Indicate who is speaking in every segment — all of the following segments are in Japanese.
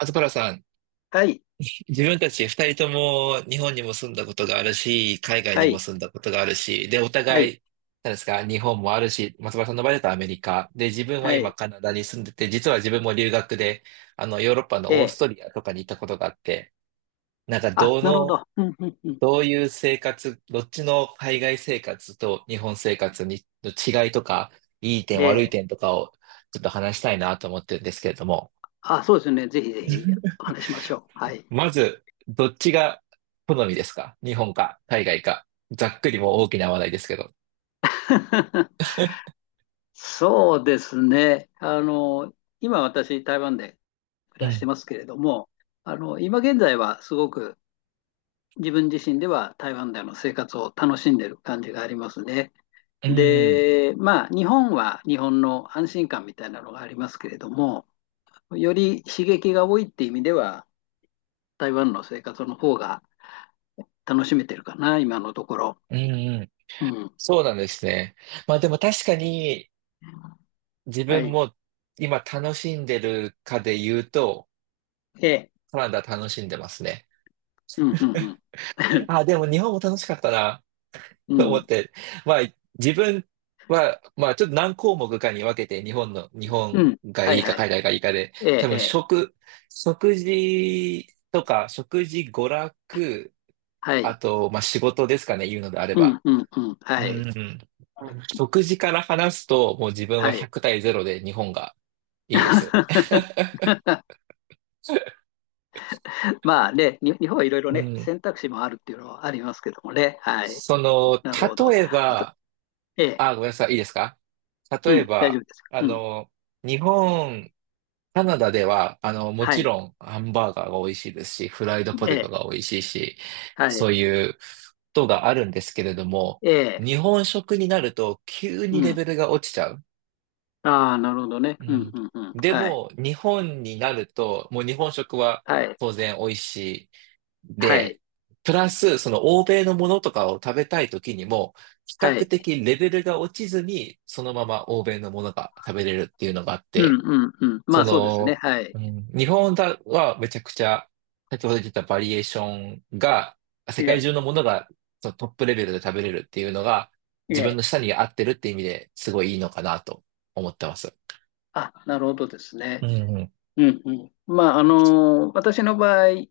Speaker 1: 松原さん、
Speaker 2: はい、
Speaker 1: 自分たち二人とも日本にも住んだことがあるし、海外
Speaker 2: は
Speaker 1: にも
Speaker 2: い、
Speaker 1: 住んだことがあるし、で、お
Speaker 2: はい、
Speaker 1: 互い、何ですか、日本もあるし、松原さんの場合だとアメリカ。で、自分は
Speaker 2: は
Speaker 1: 今
Speaker 2: い。
Speaker 1: カナダに住んでて、実は自分も留学で、ヨーロッパ
Speaker 2: え
Speaker 1: のオース
Speaker 2: え。
Speaker 1: トリアとかに行ったことがあって、なんか、
Speaker 2: あ、なるほど。うん、うん、うん。
Speaker 1: どういう生活、どっちの海外生活と日本生活にの違いとか、いい点、
Speaker 2: え
Speaker 1: 悪い
Speaker 2: え。
Speaker 1: 点とかをちょっと話したいなと思ってるんですけれども。
Speaker 2: あ、そうですね。ぜひぜひ、お話ししましょう。はい。
Speaker 1: まず、どっちが好みですか、日本か海外か？ざっくりもう大きな話題ですけど。
Speaker 2: そうですね。今私、台湾で暮
Speaker 1: う
Speaker 2: らして
Speaker 1: ん。
Speaker 2: ますけれども、今現在はすごく自分自身では台湾での生活を楽しんでる感じがありますね。
Speaker 1: うん。
Speaker 2: で、まあ、日本は日本の安心感みたいなのがありますけれども、より刺激が多いって意味では、台湾の生活の方が楽しめてるかな、今のところ。
Speaker 1: うん。
Speaker 2: うん。
Speaker 1: そうなんですね。まあでも確かに自
Speaker 2: は
Speaker 1: 分
Speaker 2: い。
Speaker 1: も今楽しんでるかで言うと、
Speaker 2: ええ。
Speaker 1: カナダ楽しんでますね。
Speaker 2: うん、うん、うん。
Speaker 1: あ、でも日本も楽しかったな。
Speaker 2: う
Speaker 1: と思っ
Speaker 2: ん、
Speaker 1: て、まあ、自分は、まあ、ちょっと何項目かに分けて、日
Speaker 2: う
Speaker 1: 本
Speaker 2: ん。
Speaker 1: が
Speaker 2: は
Speaker 1: い
Speaker 2: い
Speaker 1: いか
Speaker 2: はい。
Speaker 1: 海外がいいかで、
Speaker 2: ええ、
Speaker 1: 多
Speaker 2: え
Speaker 1: 分
Speaker 2: え。
Speaker 1: 食事とか、食事、娯楽、
Speaker 2: は
Speaker 1: あ
Speaker 2: い。
Speaker 1: と、まあ、仕事ですかね、言うのであれ
Speaker 2: う
Speaker 1: ば。
Speaker 2: ん、うん、うん。
Speaker 1: う
Speaker 2: は
Speaker 1: ん
Speaker 2: い。
Speaker 1: うんうん。食事から話すと、もう自分は
Speaker 2: はい。
Speaker 1: 100対0で日本がいいです。
Speaker 2: まあね、日本はいろいろ
Speaker 1: う
Speaker 2: ね、
Speaker 1: ん。
Speaker 2: 選択肢もあるっていうのはありますけどもね。はい。
Speaker 1: その、
Speaker 2: なるほど。
Speaker 1: 例え
Speaker 2: また。
Speaker 1: ば、
Speaker 2: ええ。
Speaker 1: あ、ごめんなさい。いいですか？
Speaker 2: う
Speaker 1: 例え
Speaker 2: ん、大丈夫
Speaker 1: ば、
Speaker 2: です。
Speaker 1: あ
Speaker 2: うん。
Speaker 1: の、日本、カナダでは、も
Speaker 2: は
Speaker 1: ち
Speaker 2: い。
Speaker 1: ろんハンバーガーが美味しいですし、フライドポ
Speaker 2: え
Speaker 1: テト
Speaker 2: え。
Speaker 1: が美味しいし、
Speaker 2: はい。
Speaker 1: そういうことがあるんですけれども、
Speaker 2: ええ。
Speaker 1: 日本食になると急
Speaker 2: う
Speaker 1: にレ
Speaker 2: ん。
Speaker 1: ベルが落ちちゃう。
Speaker 2: ああ、なるほどね。
Speaker 1: う
Speaker 2: うん、
Speaker 1: ん。
Speaker 2: うん、うん。
Speaker 1: で
Speaker 2: はい。
Speaker 1: も、日本になると、もう日本食は
Speaker 2: はい。
Speaker 1: 当然美味しい。
Speaker 2: はい。
Speaker 1: で、プラス、その欧米のものとかを食べたい時にも、比
Speaker 2: は
Speaker 1: 較
Speaker 2: い。
Speaker 1: 的レベルが落ちずに、そのまま欧米のものが食べれるっていうのがあっ
Speaker 2: うん
Speaker 1: て、
Speaker 2: うんうん。ま
Speaker 1: そ
Speaker 2: あそうですね。
Speaker 1: の、
Speaker 2: はい。
Speaker 1: うん、日本だはめちゃくちゃ、先ほど言ったバリエーションが、
Speaker 2: え
Speaker 1: 世界
Speaker 2: え、
Speaker 1: 中のものがそのトップレベルで食べれるっていうのが、
Speaker 2: え
Speaker 1: 自分の
Speaker 2: え。
Speaker 1: 舌に合ってるって意味ですごいいいのかなと思ってます。
Speaker 2: あ、なるほどです
Speaker 1: う
Speaker 2: ね。
Speaker 1: んうん。
Speaker 2: うんうん。まあ、私の場合、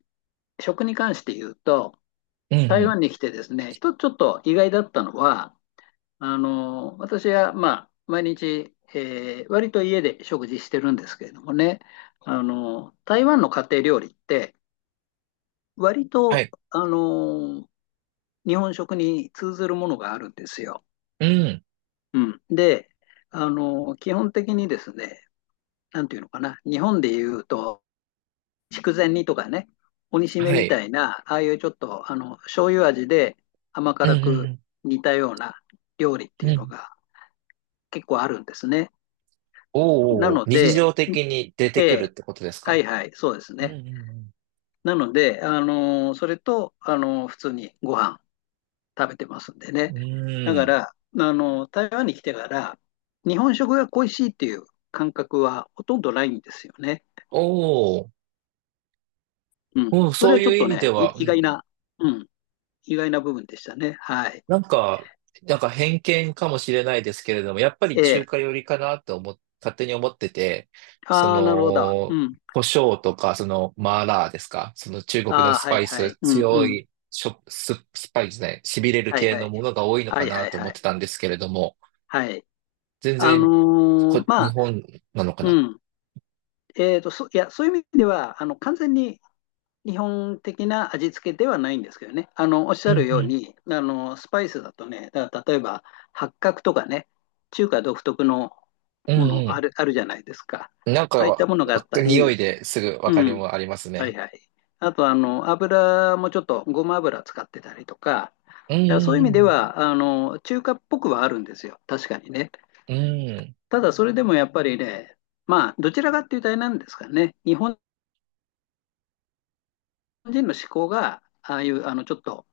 Speaker 2: 食に関して言うと、
Speaker 1: うんう
Speaker 2: 台
Speaker 1: ん。
Speaker 2: 湾に来てですね、一つちょっと意外だったのは、私はまあ毎日、割と家で食事してるんですけれどもね、台湾の家庭料理って、割
Speaker 1: は
Speaker 2: と、
Speaker 1: い。
Speaker 2: あの、日本食に通ずるものがあるんですよ。
Speaker 1: うん。
Speaker 2: うん。で、基本的にですね、なんていうのかな、日本でいうと、筑前煮とかね、鬼しめ
Speaker 1: は
Speaker 2: み
Speaker 1: い。
Speaker 2: たいな、ああいうちょっと醤油味で甘
Speaker 1: うん
Speaker 2: 辛
Speaker 1: う
Speaker 2: く
Speaker 1: ん。
Speaker 2: 似たような料理っ
Speaker 1: う
Speaker 2: て
Speaker 1: ん
Speaker 2: い
Speaker 1: う
Speaker 2: うの
Speaker 1: ん。
Speaker 2: が結構あるんですね。な
Speaker 1: おお、
Speaker 2: の
Speaker 1: 日
Speaker 2: で、
Speaker 1: 常的に出
Speaker 2: え
Speaker 1: てくるっ
Speaker 2: え、
Speaker 1: てことです
Speaker 2: はい
Speaker 1: か？
Speaker 2: はい、そうです
Speaker 1: う
Speaker 2: ね。
Speaker 1: ん
Speaker 2: なので、それと、普通にご飯食べてますんで
Speaker 1: う
Speaker 2: ね。
Speaker 1: んうん。
Speaker 2: だ
Speaker 1: うー
Speaker 2: か
Speaker 1: ん。
Speaker 2: ら、台湾に来てから、日本食が恋しいっていう感覚はほとんどないんですよね。
Speaker 1: おお、
Speaker 2: うん、
Speaker 1: うん、
Speaker 2: それ
Speaker 1: そう
Speaker 2: はちょ
Speaker 1: い
Speaker 2: っ
Speaker 1: う意
Speaker 2: と
Speaker 1: 味で
Speaker 2: ね、い
Speaker 1: は、うんう
Speaker 2: 意外
Speaker 1: ん。
Speaker 2: な。うん、意外な部分でしたね。はい。
Speaker 1: なんか、偏見かもしれないですけれども、やっぱり
Speaker 2: え
Speaker 1: 中
Speaker 2: え。
Speaker 1: 華寄りかなって勝手に思ってて、そ
Speaker 2: ああ、なるほど。う
Speaker 1: の、
Speaker 2: ん。
Speaker 1: 胡椒とか、マーラーですか、その中国の
Speaker 2: あ
Speaker 1: ス
Speaker 2: あ、は
Speaker 1: パ
Speaker 2: い
Speaker 1: イ
Speaker 2: は
Speaker 1: ス、
Speaker 2: い。うんう
Speaker 1: 強
Speaker 2: ん。
Speaker 1: い、しょ、ス、スパイスね、痺れる
Speaker 2: はい
Speaker 1: 系
Speaker 2: は
Speaker 1: の
Speaker 2: い。
Speaker 1: ものが多いの
Speaker 2: は
Speaker 1: か
Speaker 2: い
Speaker 1: な
Speaker 2: はい
Speaker 1: と思
Speaker 2: は
Speaker 1: っ
Speaker 2: い。
Speaker 1: てたんですけれども、
Speaker 2: はい。
Speaker 1: 全然
Speaker 2: ま
Speaker 1: 日
Speaker 2: あ、
Speaker 1: 本なのかな。
Speaker 2: うん。いや、そういう意味では、完全に日本的な味付けではないんですけどね。おっし
Speaker 1: う
Speaker 2: ゃる
Speaker 1: んう
Speaker 2: よう
Speaker 1: ん。
Speaker 2: に、スパイスだとね、だから例えば、八角とかね、中華独特の
Speaker 1: う
Speaker 2: ものあ
Speaker 1: ん、
Speaker 2: る、あるじゃないですか。
Speaker 1: なん
Speaker 2: ああいった
Speaker 1: か、
Speaker 2: ものがあった
Speaker 1: 匂い
Speaker 2: り、
Speaker 1: ですぐわ
Speaker 2: う
Speaker 1: かり
Speaker 2: ん。
Speaker 1: もあります
Speaker 2: はい
Speaker 1: ね。
Speaker 2: はい。あと、油もちょっとごま油使ってたりとか、
Speaker 1: う
Speaker 2: だからそういう意味で
Speaker 1: ん、
Speaker 2: は、中華っぽくはあるんですよ。確かにね。
Speaker 1: うん、
Speaker 2: ただ、それでもやっぱりね、まあ、どちらかっていうとあれなんですかね。日本人の思考が、ああいう、ちょっと、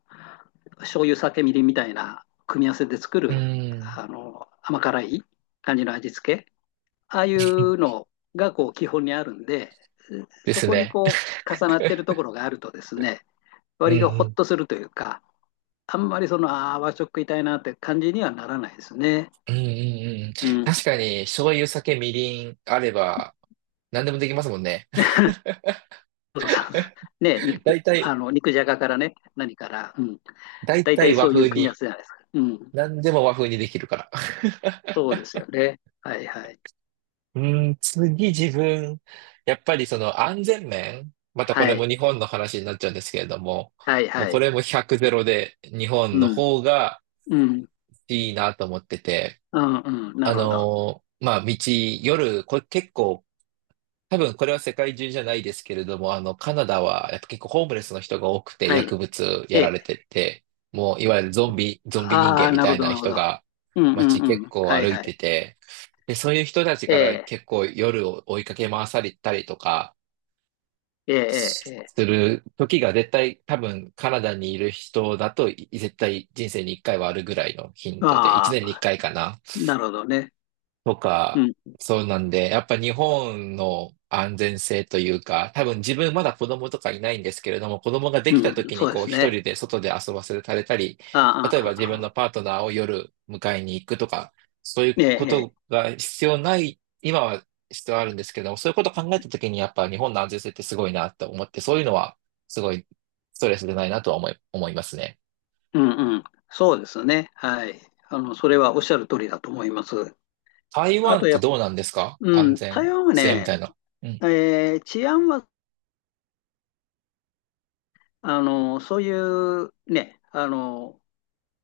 Speaker 2: 醤油、酒、みりんみたいな組み合わせで作
Speaker 1: うん、
Speaker 2: る、
Speaker 1: うん。
Speaker 2: 甘辛い感じの味付け。ああいうのが、こう、基本にあるんで、
Speaker 1: で
Speaker 2: そ
Speaker 1: す
Speaker 2: こに
Speaker 1: ね。
Speaker 2: こう、重なってるところがあるとですね、
Speaker 1: う
Speaker 2: 割とほっ
Speaker 1: ん、
Speaker 2: とするというか、あんまりああ、和食食いたいなって感じにはならないですね。
Speaker 1: うん、うん、うん、うんうん。
Speaker 2: うん。
Speaker 1: 確
Speaker 2: そ
Speaker 1: かに、醤油、酒、みりんあれば、何でもできますもんね。
Speaker 2: うそうそうね、
Speaker 1: 大
Speaker 2: あ
Speaker 1: 体、
Speaker 2: の肉じゃがからね、何から、うん、
Speaker 1: 大
Speaker 2: 大体
Speaker 1: 体和
Speaker 2: そういう
Speaker 1: 風
Speaker 2: 組み合わ
Speaker 1: に、
Speaker 2: せじゃないですか。うん。
Speaker 1: 何でも和風にできるから。
Speaker 2: そうですよね。はいはい。
Speaker 1: うーん、次自分、やっぱりその安全面、またこ
Speaker 2: は
Speaker 1: れも
Speaker 2: い。
Speaker 1: 日本の話になっちゃうんですけれども、
Speaker 2: はい
Speaker 1: もう
Speaker 2: は
Speaker 1: こ
Speaker 2: い。
Speaker 1: れも100ゼロで日本
Speaker 2: う
Speaker 1: の
Speaker 2: ん。
Speaker 1: 方が
Speaker 2: うん。
Speaker 1: いいなと思ってて、
Speaker 2: うんうん。なるほど。
Speaker 1: まあ、夜、これ結構、多分これは世界中じゃないですけれども、カナダはやっぱ結構ホームレスの人が多くて、
Speaker 2: はい。
Speaker 1: 薬物
Speaker 2: え
Speaker 1: やら
Speaker 2: え。
Speaker 1: れてて、もういわゆるゾンビ人
Speaker 2: あ
Speaker 1: 間
Speaker 2: あ、
Speaker 1: み
Speaker 2: な
Speaker 1: た
Speaker 2: るほ
Speaker 1: い
Speaker 2: ど、な
Speaker 1: な
Speaker 2: るほ
Speaker 1: 人
Speaker 2: ど。
Speaker 1: が
Speaker 2: うんうん
Speaker 1: 街
Speaker 2: う
Speaker 1: 結
Speaker 2: ん。
Speaker 1: 構
Speaker 2: はい
Speaker 1: 歩い
Speaker 2: は
Speaker 1: て
Speaker 2: い。
Speaker 1: て、で、そういう人たち
Speaker 2: え
Speaker 1: から
Speaker 2: え。
Speaker 1: 結構夜を追いかけ回されたりとか
Speaker 2: ええ、ええ、
Speaker 1: す
Speaker 2: ええ。
Speaker 1: る時が絶対多分カナダにいる人だと絶対人生に一回はあるぐらいの頻度で、一
Speaker 2: あ
Speaker 1: 年に一
Speaker 2: あ、
Speaker 1: 回かいかな。
Speaker 2: なるほどね。
Speaker 1: と
Speaker 2: う
Speaker 1: か、
Speaker 2: ん。
Speaker 1: そうなんで、やっぱ日本の安全性というか、多分自分まだ子供とかいないんですけれども、子供がで
Speaker 2: う
Speaker 1: きた
Speaker 2: ん。
Speaker 1: 時に
Speaker 2: そうで
Speaker 1: こう
Speaker 2: す
Speaker 1: 一
Speaker 2: ね。
Speaker 1: 人で外で遊ばせられたり、
Speaker 2: ああ、
Speaker 1: 例え
Speaker 2: ああ、
Speaker 1: ば自
Speaker 2: あ
Speaker 1: 分の
Speaker 2: あ。
Speaker 1: パートナーを夜迎えに行くとか、そういう
Speaker 2: え
Speaker 1: こ
Speaker 2: え、
Speaker 1: と
Speaker 2: ええ、
Speaker 1: が必要ない、今は必要あるんですけども、そういうことを考えた時にやっぱ日本の安全性ってすごいなと思って、そういうのはすごいストレスでないなとは思いますね。
Speaker 2: うんうん。そうですね。はい。それはおっしゃる通りだと思います。
Speaker 1: 台
Speaker 2: あ
Speaker 1: 湾っ
Speaker 2: と
Speaker 1: てどうなんですか、
Speaker 2: う
Speaker 1: 安
Speaker 2: ん、台
Speaker 1: 全
Speaker 2: 湾は
Speaker 1: 性み
Speaker 2: ね、
Speaker 1: たいな？うん。
Speaker 2: 治安は、そういうね、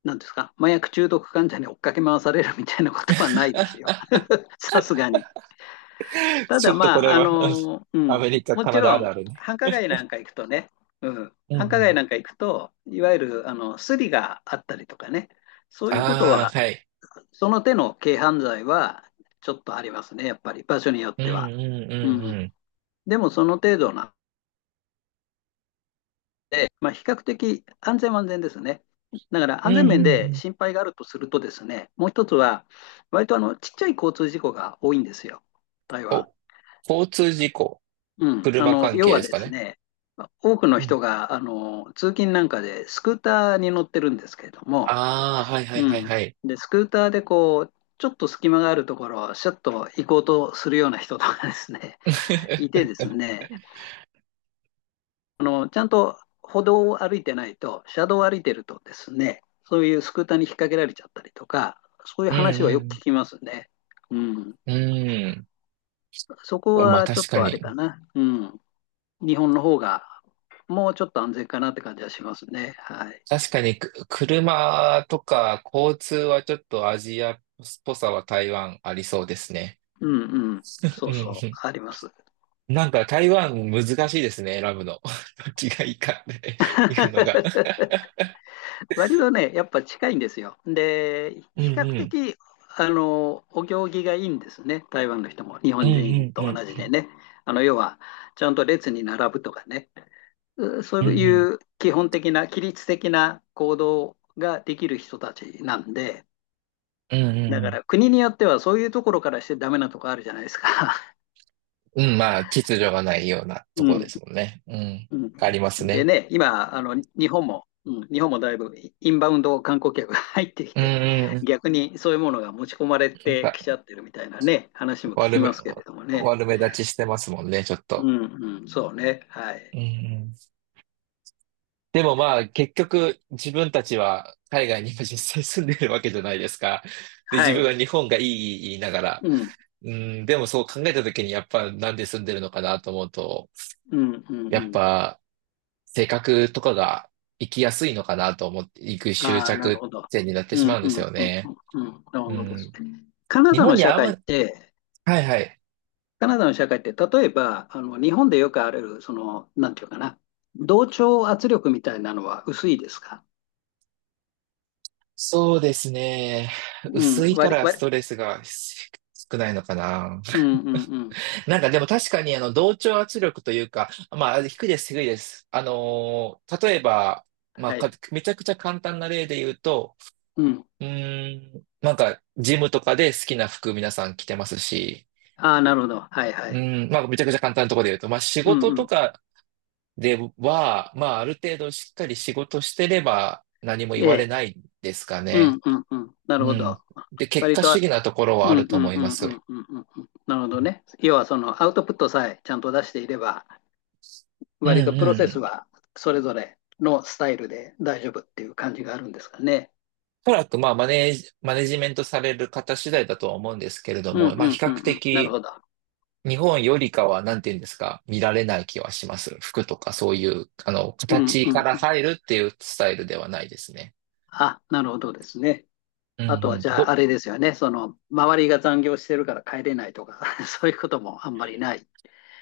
Speaker 2: なんですか、麻薬中毒患者に追っかけ回されるみたいなことはないです よ。さすがに。た
Speaker 1: ちょ
Speaker 2: だ
Speaker 1: っとこ
Speaker 2: まあ、
Speaker 1: れは、うん、
Speaker 2: う
Speaker 1: ア
Speaker 2: ん、
Speaker 1: メリカ、
Speaker 2: も
Speaker 1: カ
Speaker 2: ち
Speaker 1: ナダあ
Speaker 2: ろ
Speaker 1: る
Speaker 2: ん、
Speaker 1: あるね。
Speaker 2: 繁華街なんか行くとね、うん、
Speaker 1: うん
Speaker 2: 繁華
Speaker 1: う
Speaker 2: 街
Speaker 1: ん。
Speaker 2: なんか行くと、いわゆる、スリがあったりとかね、そういうこと
Speaker 1: ああ、
Speaker 2: は
Speaker 1: はい。
Speaker 2: その手の軽犯罪はちょっとありますね、やっぱり場所によっ
Speaker 1: うん
Speaker 2: ては。
Speaker 1: うん
Speaker 2: うん、
Speaker 1: うん
Speaker 2: でもその程度な、まあ、比較的安全は安全ですね。だから
Speaker 1: うん。
Speaker 2: 安全
Speaker 1: うん
Speaker 2: 面
Speaker 1: うんう
Speaker 2: で
Speaker 1: ん。
Speaker 2: 心配があるとするとですね、もう一つは、割とちっちゃい交通事故が多いんですよ、台湾。
Speaker 1: お、交通事故、
Speaker 2: うん、
Speaker 1: 車関
Speaker 2: 要
Speaker 1: 係
Speaker 2: は
Speaker 1: です
Speaker 2: で
Speaker 1: か
Speaker 2: す
Speaker 1: ね？
Speaker 2: ね、多くの
Speaker 1: うん。
Speaker 2: 人が通勤なんかでスクーターに乗ってるんですけれども、
Speaker 1: ああ、はいはい
Speaker 2: う
Speaker 1: はい
Speaker 2: ん、
Speaker 1: はい。
Speaker 2: でスクーターでこうちょっと隙間があるところをシャッと行こうとするような人とかですね、いて ですね、ちゃんと歩道を歩いてないと、車道を歩いてるとですね、そういうスクーターに引っ掛けられちゃったりとか、そういう
Speaker 1: う
Speaker 2: 話はよく
Speaker 1: ん
Speaker 2: 聞きますね。うん、
Speaker 1: うん。
Speaker 2: そこ
Speaker 1: うん。まあ
Speaker 2: はちょ
Speaker 1: 確
Speaker 2: っ
Speaker 1: か
Speaker 2: とあれ
Speaker 1: に。
Speaker 2: かな、うん、日本の方がもうちょっと安全かなって感じはしますね。はい。
Speaker 1: 確かに、車とか交通はちょっとアジアっぽさは台湾ありそうですね。
Speaker 2: うんうん、
Speaker 1: う
Speaker 2: そう
Speaker 1: ん
Speaker 2: そう、あ
Speaker 1: う
Speaker 2: ります。
Speaker 1: ん。なんか台湾難しいですね、選ぶの。どっちがいいかっていうのが。
Speaker 2: 割とね、やっぱ近いんですよ。で、
Speaker 1: うん
Speaker 2: 比較
Speaker 1: うん。
Speaker 2: 的、お行儀がいいんですね。台湾の人も、日
Speaker 1: うん
Speaker 2: 本人
Speaker 1: うんう
Speaker 2: と同じ
Speaker 1: ん。
Speaker 2: でね。要は、ちゃんと列に並ぶとかね。そ
Speaker 1: う
Speaker 2: う
Speaker 1: んうん。
Speaker 2: いう基本的な、規律的な行動ができる人たちなんで、
Speaker 1: うんうん
Speaker 2: だ
Speaker 1: う
Speaker 2: か
Speaker 1: ん。
Speaker 2: ら国によってはそういうところからしてダメなとこあるじゃないですか。
Speaker 1: うん、まあ、秩序がないような と
Speaker 2: う
Speaker 1: こで
Speaker 2: ん。
Speaker 1: すもんね。うん。
Speaker 2: う
Speaker 1: あ
Speaker 2: ん、
Speaker 1: ります
Speaker 2: で
Speaker 1: ね。
Speaker 2: ね、今、日本も、うん、日本もだいぶインバウンド観光客が入ってき
Speaker 1: うん
Speaker 2: て、
Speaker 1: うんうん。
Speaker 2: 逆にそういうものが持ち込まれ
Speaker 1: なん
Speaker 2: て
Speaker 1: か、
Speaker 2: きちゃってるみたいなね、話も聞き
Speaker 1: 悪
Speaker 2: ま
Speaker 1: め、
Speaker 2: すけれどもね。
Speaker 1: 悪目立ちしてますもんね、ちょっ
Speaker 2: う
Speaker 1: と。
Speaker 2: ん、うん、そうね。は
Speaker 1: う
Speaker 2: い。
Speaker 1: んうん。でもまあ、結局、自分たちは海外にも実際住んでるわけじゃないですか。で、自
Speaker 2: は
Speaker 1: 分
Speaker 2: い。
Speaker 1: は日本がいいいい言いながら。
Speaker 2: うん、
Speaker 1: うん、でもそう考えた時に、やっぱなんで住んでるのかなと思うと、
Speaker 2: うん、うん、う
Speaker 1: やっ
Speaker 2: ん。
Speaker 1: ぱ、性格とかが生きやすいのかなと思っていく執
Speaker 2: ああ、なる
Speaker 1: 着
Speaker 2: ほど。
Speaker 1: 点になって
Speaker 2: う
Speaker 1: しま
Speaker 2: ん、
Speaker 1: うんで
Speaker 2: うん、う
Speaker 1: す
Speaker 2: ん、
Speaker 1: よ
Speaker 2: うん、
Speaker 1: ね。
Speaker 2: うん。なる
Speaker 1: う
Speaker 2: ほどです
Speaker 1: ん。
Speaker 2: ね。
Speaker 1: 日本に合わ、はいはい。
Speaker 2: カナダの社会って、例えば、日本でよくある、なんていうかな、同調圧力みたいなのは薄いですか？
Speaker 1: そうですね。
Speaker 2: う
Speaker 1: 薄
Speaker 2: ん、
Speaker 1: いか
Speaker 2: 割り、
Speaker 1: らス
Speaker 2: 割り、
Speaker 1: トレスが少ないのかな。
Speaker 2: うんうんうん。
Speaker 1: なんかでも確かに同調圧力というか、まあ低いです、低いです。例えば、まあ
Speaker 2: は
Speaker 1: か
Speaker 2: い。
Speaker 1: めちゃくちゃ簡単な例で言うと、
Speaker 2: うん。
Speaker 1: うーん、なんかジムとかで好きな服皆さん着てますし、
Speaker 2: ああ、なるほど。はいは
Speaker 1: う
Speaker 2: い。
Speaker 1: ん、まあ、めちゃくちゃ簡単なところで言うと、まあ、仕
Speaker 2: うん
Speaker 1: 事
Speaker 2: う
Speaker 1: と
Speaker 2: ん。
Speaker 1: かでは、まあ、ある程度しっかり仕事してれば何も言
Speaker 2: え
Speaker 1: われな
Speaker 2: え。
Speaker 1: いですか
Speaker 2: う
Speaker 1: ね。
Speaker 2: んうんうん。なる
Speaker 1: う
Speaker 2: ほ
Speaker 1: ん。
Speaker 2: ど。
Speaker 1: で、結
Speaker 2: 割
Speaker 1: 果主
Speaker 2: と、
Speaker 1: 義なところ
Speaker 2: う
Speaker 1: はある
Speaker 2: ん
Speaker 1: と
Speaker 2: うん
Speaker 1: 思い
Speaker 2: う
Speaker 1: ま
Speaker 2: んう
Speaker 1: す。
Speaker 2: んうんうんうん。なるほどね。要はそのアウトプットさえちゃんと出していれば、
Speaker 1: うん
Speaker 2: 割とプロセス
Speaker 1: うん。
Speaker 2: はそれぞれのスタイルで大丈夫っていう感じがあるんですかね。
Speaker 1: おそらく、まあ、マネジメントされる方次第だとは思うんですけれど
Speaker 2: うん
Speaker 1: も、まあ、
Speaker 2: う
Speaker 1: 比
Speaker 2: んう
Speaker 1: 較
Speaker 2: んうん。なる
Speaker 1: 的、
Speaker 2: ほど。
Speaker 1: 日本よりかは、なんていうんですか、見られない気はします。服とかそういう、
Speaker 2: うん
Speaker 1: 形
Speaker 2: うん
Speaker 1: から
Speaker 2: うん。
Speaker 1: 入るっていうスタイルではないですね。
Speaker 2: あ、なるほどですね。
Speaker 1: う
Speaker 2: あ
Speaker 1: ん
Speaker 2: と
Speaker 1: う
Speaker 2: は
Speaker 1: ん。
Speaker 2: じゃああれですよね。その周りが残業してるから帰れないとか そういうこともあんまりない？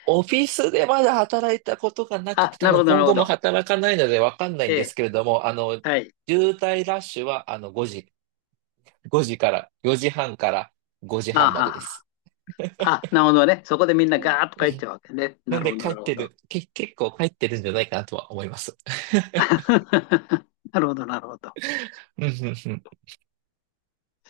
Speaker 1: オフィスでまだ働いたことがなく
Speaker 2: あ、
Speaker 1: て、多
Speaker 2: なる
Speaker 1: 分
Speaker 2: ほど、な
Speaker 1: 今
Speaker 2: るほ
Speaker 1: 後も
Speaker 2: ど。
Speaker 1: 働かないのでわかんない
Speaker 2: え
Speaker 1: んです
Speaker 2: え、
Speaker 1: けれども、
Speaker 2: はい。
Speaker 1: 渋滞ラッシュは5時から、4時半から5時
Speaker 2: あ
Speaker 1: 半ま
Speaker 2: は
Speaker 1: でで
Speaker 2: は。
Speaker 1: す。
Speaker 2: あ、なるほどね。そこでみんなガーッと
Speaker 1: う
Speaker 2: 帰っ
Speaker 1: ん。
Speaker 2: ちゃうわけね。
Speaker 1: な
Speaker 2: な
Speaker 1: ん
Speaker 2: る
Speaker 1: で
Speaker 2: ほど、
Speaker 1: 帰
Speaker 2: な
Speaker 1: っ
Speaker 2: るほ
Speaker 1: て
Speaker 2: ど。
Speaker 1: る、け、結構帰ってるんじゃないかなとは思います。
Speaker 2: なるほど、なるほど。
Speaker 1: うんうんうん